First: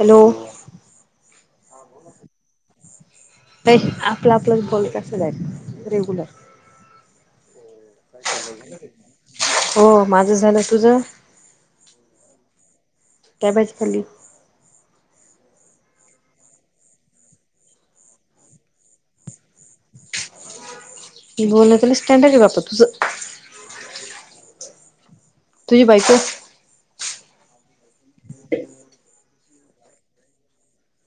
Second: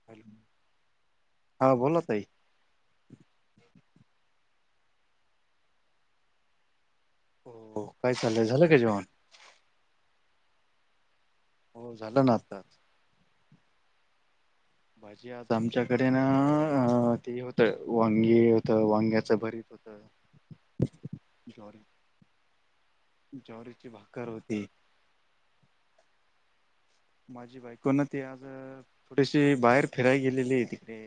Hello हा बोला ताई. काही आपलं आपलंच बोल कसं जाय रेग्युलर. हो. काय चाललंय झालं का जेवण हो माझं झालं, तुझ? हो, झालं ना आता. काय भाजी खाल्ली? भाजी आज आमच्याकडे ना अ ते होतं वांगी होतं, वांग्याच भरीत होतं. ज्वारी [unintelligible] स्टंटच हाय बाप तुझं. ज्वारीची भाकर होती. तुझी बायको. माझी बायको ना ती आज थोडीशी बाहेर फिराय गेलेली आहे तिकडे.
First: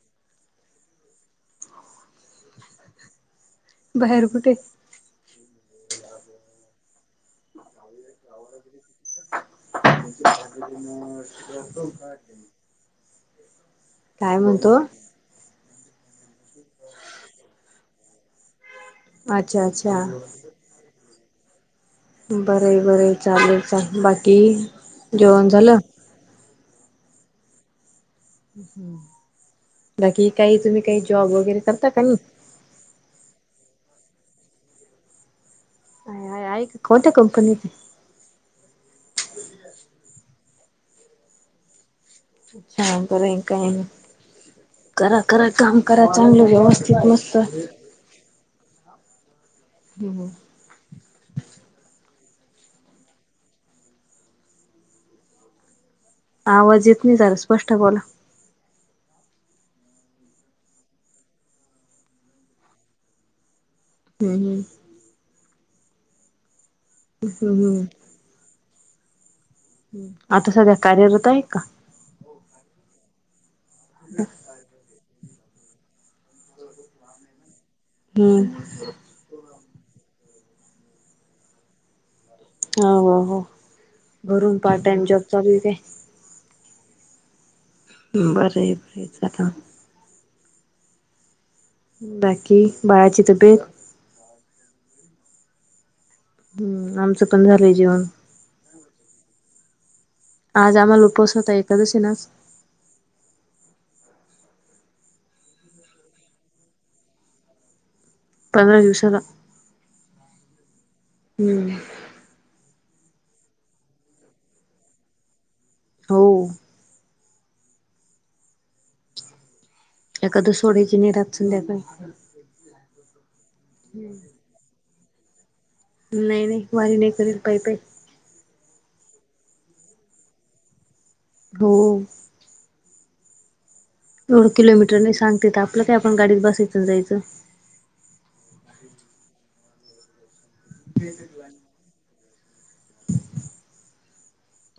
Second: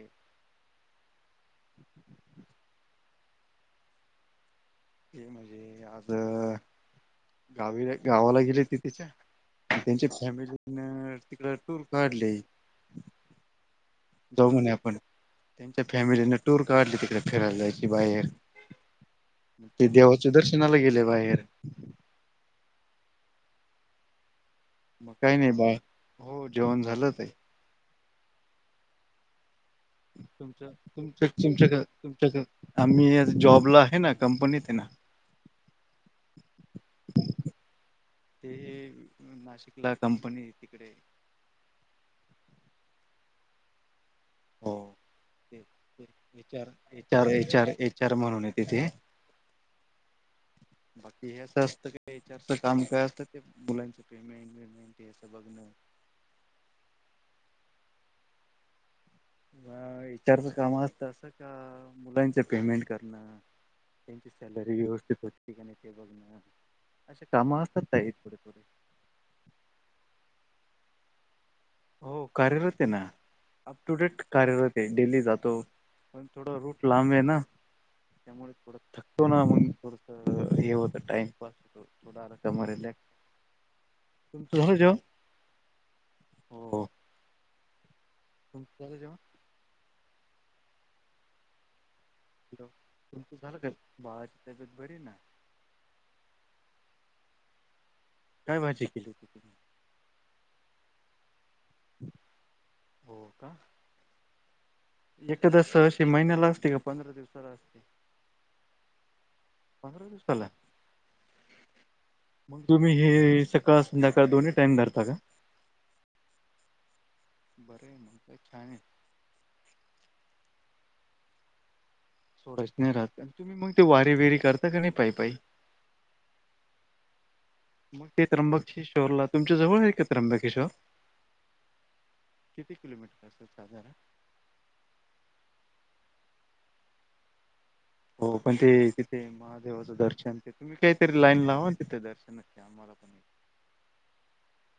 बाहेर कुठे? ते म्हणजे आज गावीला गावाला गेले ती तिच्या. त्यांच्या फॅमिलीन तिकडं टूर काढले. काय जाऊ म्हणे म्हणतो आपण त्यांच्या फॅमिलीनं टूर काढली तिकडे फिरायला जायची बाहेर. अच्छा मग ते अच्छा देवाचै दर्शनाला गेले बाहेर. बर आहे बर आहे चालेल चल. बाकी? मग काही जेवण नाही बा. झालं हो जेवण झालंच आहे. हं बाकी काही तुमचं तुम्ही काही तुमच्या जॉब वगैरे तुमच्या करता का नाही? तुमच्या आम्ही आज जॉबला आहे ना कंपनीत आहे ना. आहे खोटं कंपनीत. ते नाशिकला कंपनी आहे तिकडे अच्छा, बरये काय आणि. हो करा करा ते काम करा, चांगलं व्यवस्थित मस्त. चर्म म्हणून तिथे. हम्म हम्म. बाकी हेच असतं. का एचआरच काम काय असतं ते मुलांच पेमेंट. [unintelligible] असं बघण. आवाज येत नाही. दादा स्पष्ट बोला. विचारच काम असत असं का, मुलांच पेमेंट करणं. त्यांची हम्म हम्म सॅलरी व्यवस्थित होती का नाही, ते बघण अशी काम असतात हम्म काही थोडेे थोडे. हं आता सगळ्या कार्यरत आहे का? हो कार्यरत आहे ना, अप टू डेट कार्यरत आहे. डेली जातो. पण थोडं रूट लांब आहे ना, त्यामुळे हम्म थोडा थक तो ना मग पुरत हे होत, टाइमपास होतं. [unintelligible] हो हो, तुमचं घरून झालं पार्ट जेवण टाइम जॉब चालू हाय काय. हो. बर तुमचं झालं बर जेवण आता. बाकी बाळाची तब्येत. भावाची तब्येत बरी नाय. हम्म, आमचं पण झालंय जेवण. काय भाजी केली होती ती. आज आम्हाला उपास होता, एकदशी ना आज. हो का. एखादी स -अशी महिन्याला असते, का पंधरा दिवसाला असते. पंधरा दिवसाला. पंधरा दिसला. हम्म मग ते, तुम्ही हे सकाळ संध्याकाळ, दोन्ही टाईम धरता का. हो. बरंय मग का छान आहे. एखादं सोड्याची नरात संध्याकाय. थोडंच नाही राहत. तुम्ही मग ते वारी विरी करता का नाही पाई पाई. नाही नाही, वारी नाही करेल पाइ पाइ. मग ते त्र्यंबकेश्वरला तुमच्या जवळ आहे का त्र्यंबकेश्वर. हो. किती किलोमीटर असतात साधारण. एवढं किलोमीटर नाही सांगते. आपलं का आपण गाडीत बसायच जायचं. हो पण ते तिथे महादेवाचं दर्शन ते, तुम्ही काहीतरी लाईन लावा ना तिथे दर्शनच आम्हाला. पण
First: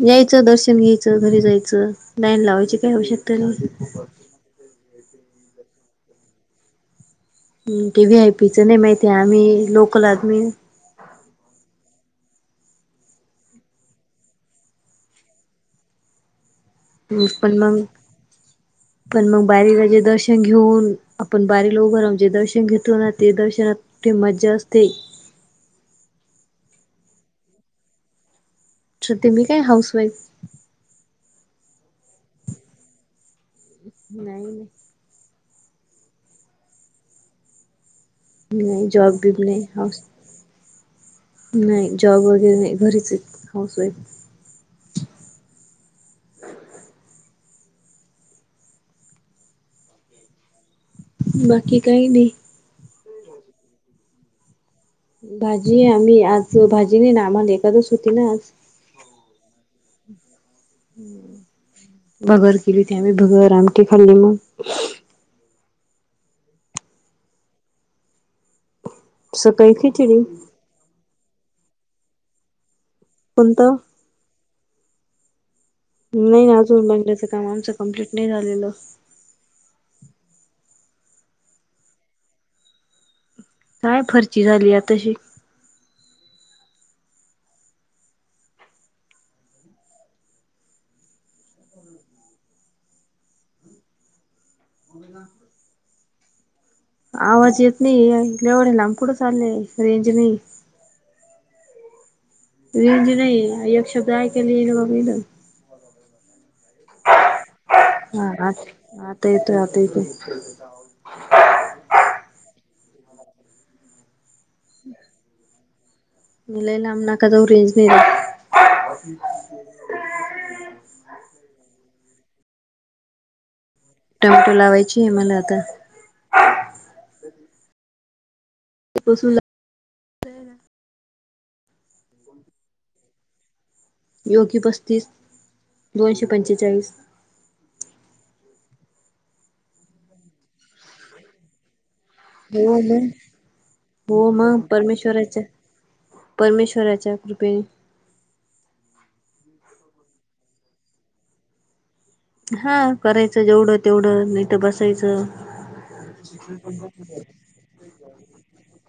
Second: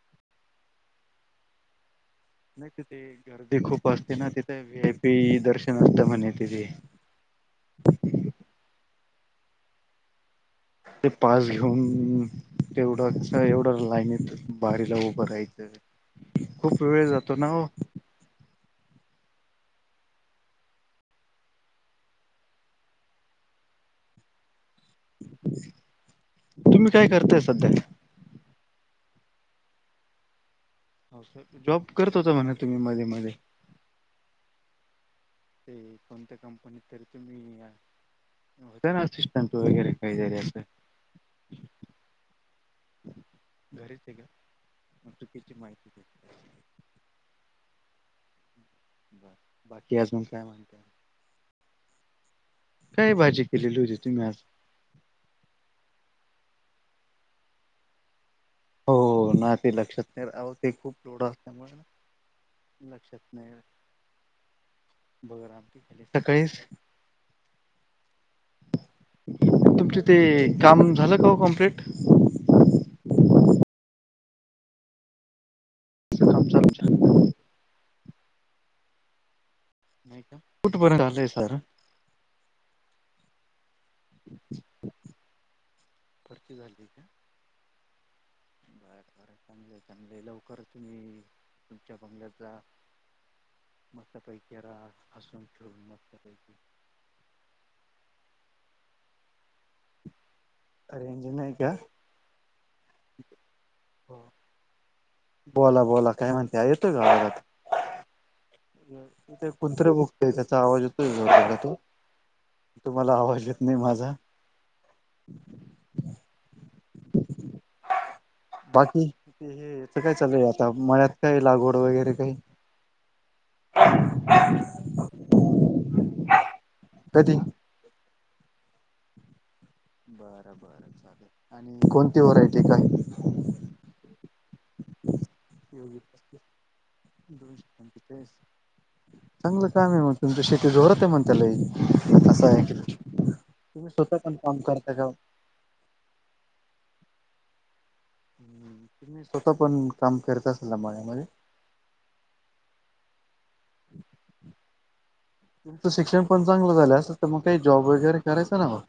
यायचं दर्शन घ्यायचं, घरी जायचं. लाईन लावायची काय आवश्यकता नाही. वीआयपी दर्शन होत म्हणे तिची. हं टी व्ही हाय पीचर नाही माहिती, आम्ही लोकल आदमी ते पास घेऊन. तेवढा एवढं लाईन बारीला उभं राहायचं. खूप वेळ मी जातो ना पण हो नाही. पण मग बारीला जे दर्शन घेऊन, आपण बारी लोव जे दर्शन घेतो ना ते दर्शनात. ती मज्जा असते. तुम्ही काय करताय सध्या? अच्छा, ते मी काय हाऊसवाईफ. हो काय? जॉब करत होता म्हणे तुम्ही मध्येे मध्ये. नाही नाही. ते कोणत्या कंपनीत तरी तुम्ही हा नाही होता ना जॉब बीब सिस्टम नाही तू वगैरे हाऊस काही तरी असं. नाही जॉब वगैरे घरीच हायत घरीच आहे का हाऊसवाईफ. मग चुकीची माहिती दिली. बाकी अजून काय म्हणताय? बाकी काही नाही. काय भाजी केलेली होती, तुम्ही आज. भाजी आम्ही आज भाजी नाही ना आम्हाला एकादस होती ना आज. हो ना, ते लक्षात नाही राह ते खूप लोढं असल्यामुळे ना. भगर केली होती आम्ही लक्षात भगर आणि ती खाल्ली मग. बघा ना सकाळी [unintelligible] तुमचे ते खिचडी काम झालं का ओ कंम्प्लीट? कोणतं? काम नाही चालू अजून झालं बांगल्याचं काम आमचं कंप्लीट नाही झालेलं. नाही का, कुठपर्यंत आलंय सार? नाय फरशी झाली आताशी. भरती झाली आहे का. चांगल हाय, चांगल हाय. लवकर तुम्ही तुमच्या बंगल्याचा मस्तपैकी रहा हसुन खेळून मस्तपैकी. आवाज येत नाहीये. एवढ्या लांब कुठं चाललंय? रेंज नाहीये. रेंज नाही का? रेंज नाही एक शब्द हो ऐकायला [unintelligible] बोला बोला काय म्हणताय, येतोय का आवाज आता? हा आता इथे येतोय आता कुंत्र भुकतय येतोय. त्याचा आवाज येतोय [unintelligible] तो, तुम्हाला आवाज येत नाही माझा? [inaudible] लई लांब नका जाऊ रेंज नाही रहात. बाकी हे हेच काय चालूय आता मळ्यात काय लागवड वगैरे काही? टोमॅटो मटो लावायची आहे मला आता. कधी? [unintelligible] बर बर चालेल आणि कोणती व्हरायटी काही? योगी पस्तीस. [unintelligible] दोनशे पंचेचाळीस. दोनशे पंचेचाळीस, चांगलं काम आहे मग तुमच शेती जोरात आहे मग. चाललंय असं आहे. हो [unintelligible] मग तुम्ही स्वतः हो पण मग काम करता का ओ? परमेश्वराच्या परमेश्वराच्या कृपेने. हं तुम्ही स्वतः पण काम करता असाल ना मळ्यामध्ये? हा करायचं जेवढं तेवढं नाहीतर बसायचं. तुमचं शिक्षण पण चांगलं झालं असेल तर मग काही जॉब वगैरे करायचं ना मग.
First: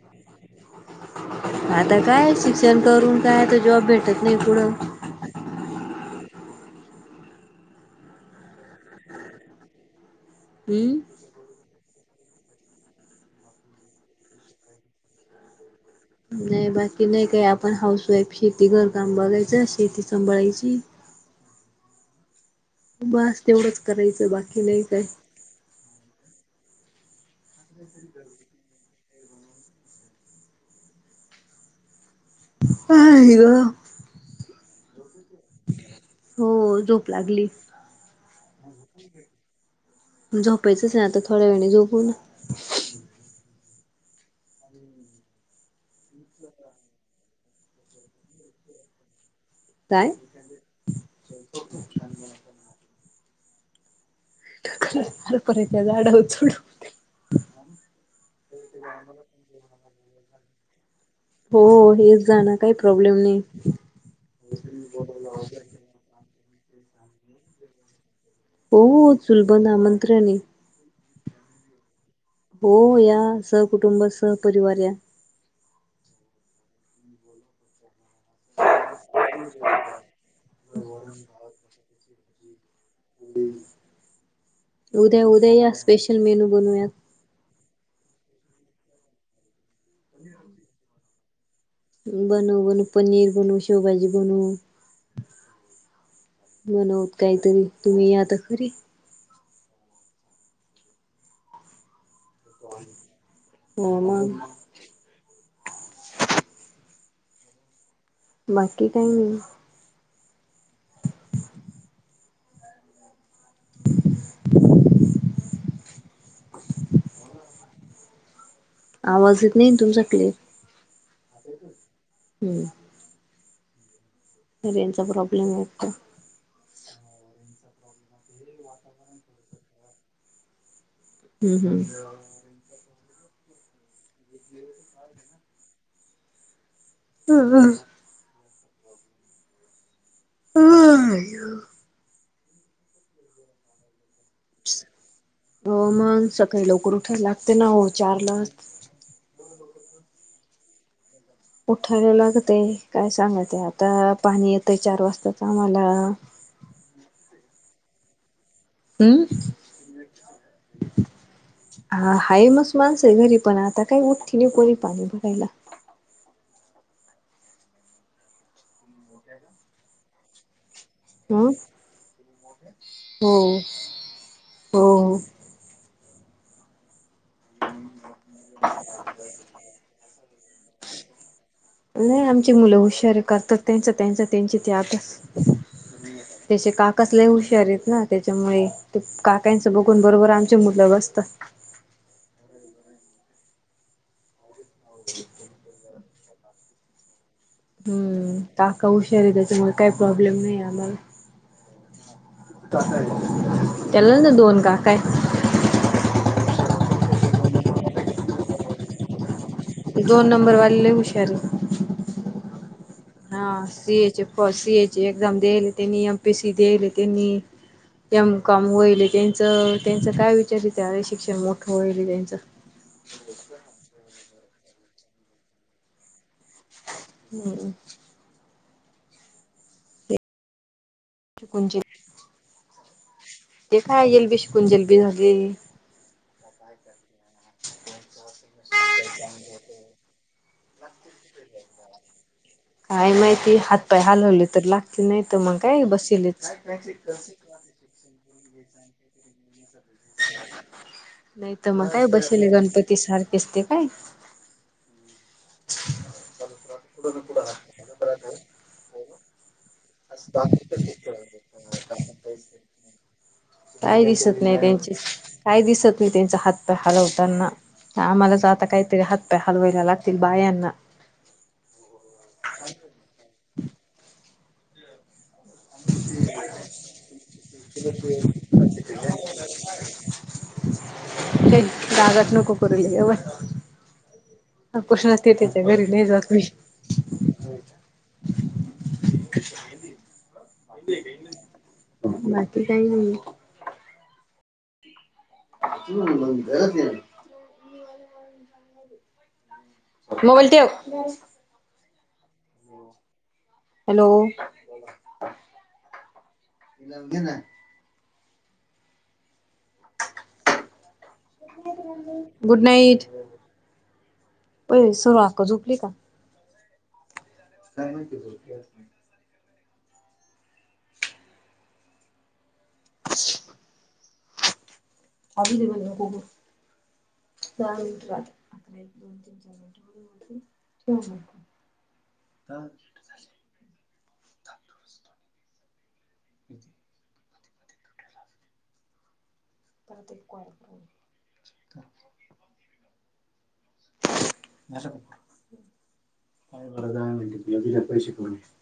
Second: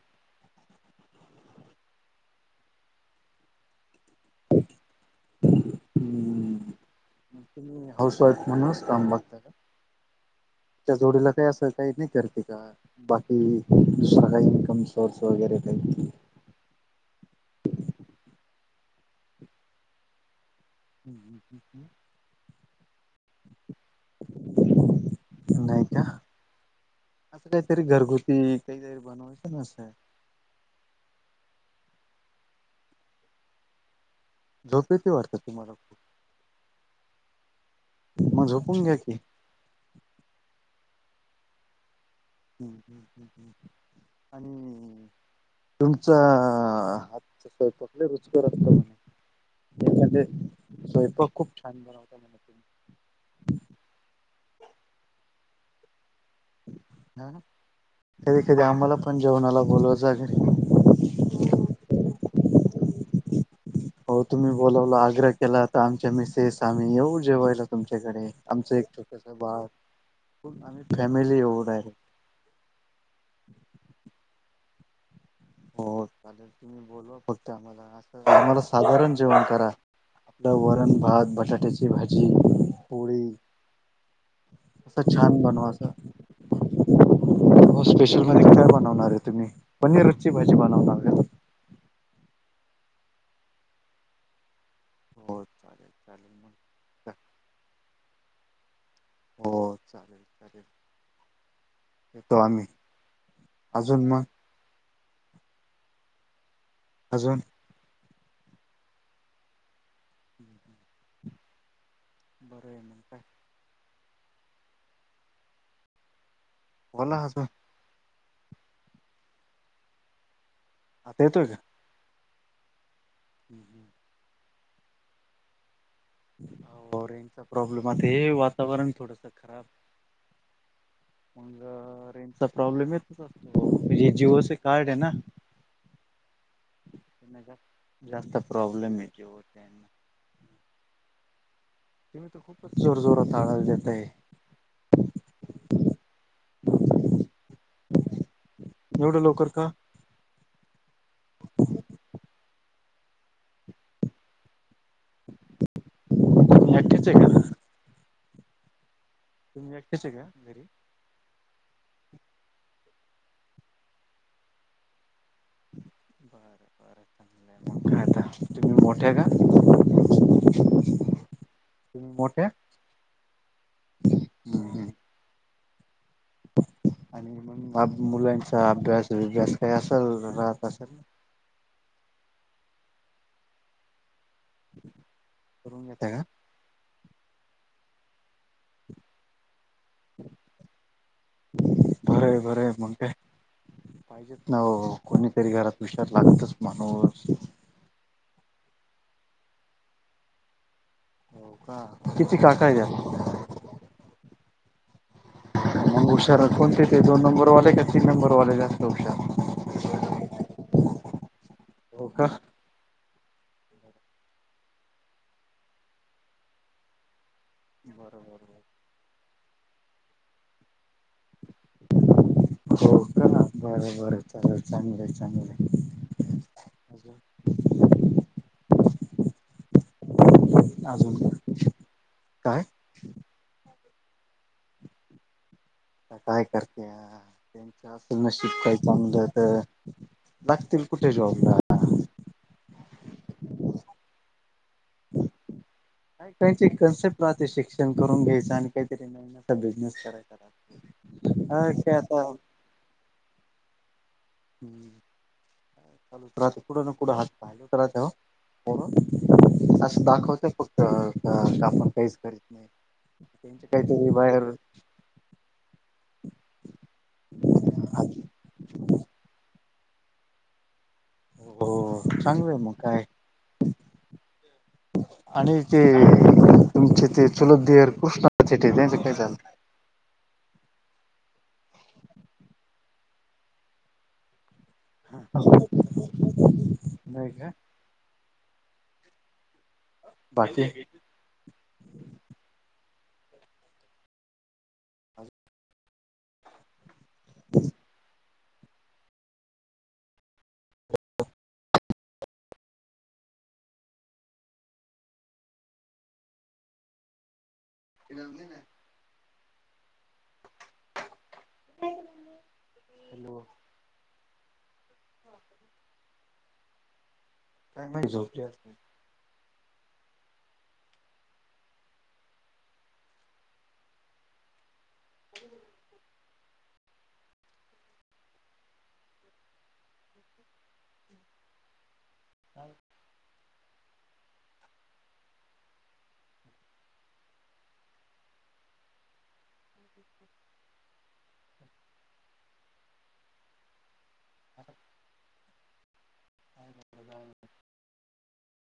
आता काय शिक्षण करून काय तर जॉब भेटत नाही पुढं. [inaudible] मग तुम्ही हाऊस वाईफ म्हणूनच काम बघता का? त्या हम्म जोडीला काय असलं. काही नाही करते का? बाकी दुसर काय इनकम सोर्स वगैरे काही? नाही बाकी नाही काय. आपण हाऊस वाईफ शेती, घर काम बघायचं, शेती सांभाळायची [unintelligible] बास तेवढंच करायचं, बाकी नाही काय. नाही का, असं काहीतरी घरगुती काहीतरी बनवायचं ना असं. आई गं. झोप येती वाटत तुम्हाला. हो झोप लागली. मग झोपून घ्या की, झोपायचंच आहे, आता थोड्या वेळाने झोपू ना. हं हं हं. अ [inaudible] तुमचा हात स्वयंपाक लै, रुचकर असतो म्हणे. काय स्वयंपाक खूप छान बनवता म्हणे. तुम्ही. [unintelligible] झाडावर चढू. हा कधी कधी आम्हाला पण जेवणाला बोलवत जा ग. हो हेच जाण काही प्रॉब्लेम नाही. हो तुम्ही बोलावला आग्रह केला. तर आमच्या मिसेस आम्ही येवू जेवायला तुमच्याकडे. आमचं हो एक हो, छोटस बाळ चुलबंद आमंत्रण आहे. आम्ही फॅमिली येऊ डायरेक्ट. हो या, सहकुटुंब सहपरिवार या. हो चालेल तुम्ही बोलवा फक्त, आम्हाला असं आम्हाला साधारण जेवण करा. आपलं वरण भात बटाट्याची भाजी. पोळी असं उद्या छान उद्या या बनवाच. स्पेशल मेनू बनवूयात हो स्पेशल मध्ये काय बनवणार आहे, तुम्ही पनीरची भाजी बनवणार का. बनवू बनवू पनीर बनवू शेवभाजी बनवू. हो चालेल चालेल मग बनवते काहीतरी तुम्ही या तरी खरी. हो चालेल चालेल. येतो आम्ही, अजून मग? अजून, बाकी काही नाही. बरं आहे मग काय. [inaudible] बोला हसून. आवाज येत नाही, तुमचा क्लेर. आता येतोय हं हं. रेंचा प्रॉब्लेम आहे वाटत. अहो रेंचा प्रॉब्लेम आहे, वातावरण थोडंसं खराब. हम्म मग रेंजचा प्रॉब्लेम येतंच असतो, जिओच कार्ड आहे ना. हम्म जास्त प्रॉब्लेम येतोय [unintelligible] आ आई. तुम्ही तर खूपच जोर जोरात [unintelligible] देत आहे. हो मग सकाळी लवकर उठायला लागते, ना हो चार लाच. एवढं लवकर का. उठायला लागते काय सांगायचं, आता पाणी येतंय चार वाजताच आम्हाला‌. [unintelligible] हम्म. तुम्ही एकट्याच आहे, का घरी. हा हाय मस माणस आहे घरी, पण आता [unintelligible] बरं बरं. [unintelligible] तुम्ही मोठ्या का. हम्म तुम्ही मोठ्या हो हो हो. आणि मग मुलांचा अभ्यास विभ्यास काय असाल राहत असेल ना. नाही आमची मुलं हुशारी करतात त्यांच त्यांच त्यांची त्यातच करून घेता का तेचे काकच लै हुशार आहेत ना, तेच्यामुळे. ते काकयांचा बघून बरोबर आमचे मुलं बसता. बर बर मग काय? पाहिजेेत ना हो कोणीतरी घरात विचार लागतच माणूस. हम्म काका हुशार त्याच्यामुळे काही प्रॉब्लेम नाही आम्हाला. हो का? तिचे काका आहेत त्याला ना दोन काका आहे. मग हुशार कोणते ते दोन नंबरवाले का तीन नंबर वाले जास्त हुशार दोन नंबरवाली लई हुशार आहे. हो का? हा सी ए चे फ सीए ची एक्झाम देईले त्यांनी एम पी सी देईले त्यांनी. त्यामुळं काम होईले त्यांचं त्यांचं काय विचारी त्या वेळी शिक्षण मोठं होईले त्यांचं. हो का बर बर चालाल चांगलं आहे चांगलं. हम्म अजून ते अजून [inaudible] शिकून काय ते काय एलबी शिकून जलबी झाली. आता काय करत्या? त्यांच्या असेल न शिकय चांगलं तर लागतील कुठही जॉबला. काय माहिती हातपाय हालवले तर लाग की नाहीत मग काय बस काय त्यांची कन्सेप्ट राहते शिक्षण करून घ्यायचं आणि काहीतरी [inaudible] बिझनेस करायचा. राहतो. नाही हा तर मग काय आता बसले जमतात सारखेच ते काय हम्म. [inaudible] चालूच राहतं कुड ना कुड हात [unintelligible] राहतं. [unintelligible] दाखवते फक्त त्या कामं काहीच करीत नाही त्यांचे काय काहीतरी दिसत बाहेर नाही त्यांची काय दिसत नाही त्यांचा हात पाय हलवताना. आम्हालाच आता काहीतरी हात पाय हलवायला लागतील बायांना. हो चांगलय मग काय आणि चे तुमचे चुलत ते धीयर [unintelligible] त्यांचं काय चाललं? काही गागात नको करू. [unintelligible] पुशणते त्याच्या घरी नाही जखमी [unintelligible] नाही काय? बाकी. बाकी काही नाही [inaudible] [unintelligible] मोबाईल ठेव. हॅलो. फिरवली नाय गुड नाईट हॅलो पैसू आका झोपली का? काय माहित झोपली आहेत. अच आणून दे मला कोको. [unintelligible] [inaudible] [inaudible] पण [inaudible] [unintelligible] [unintelligible]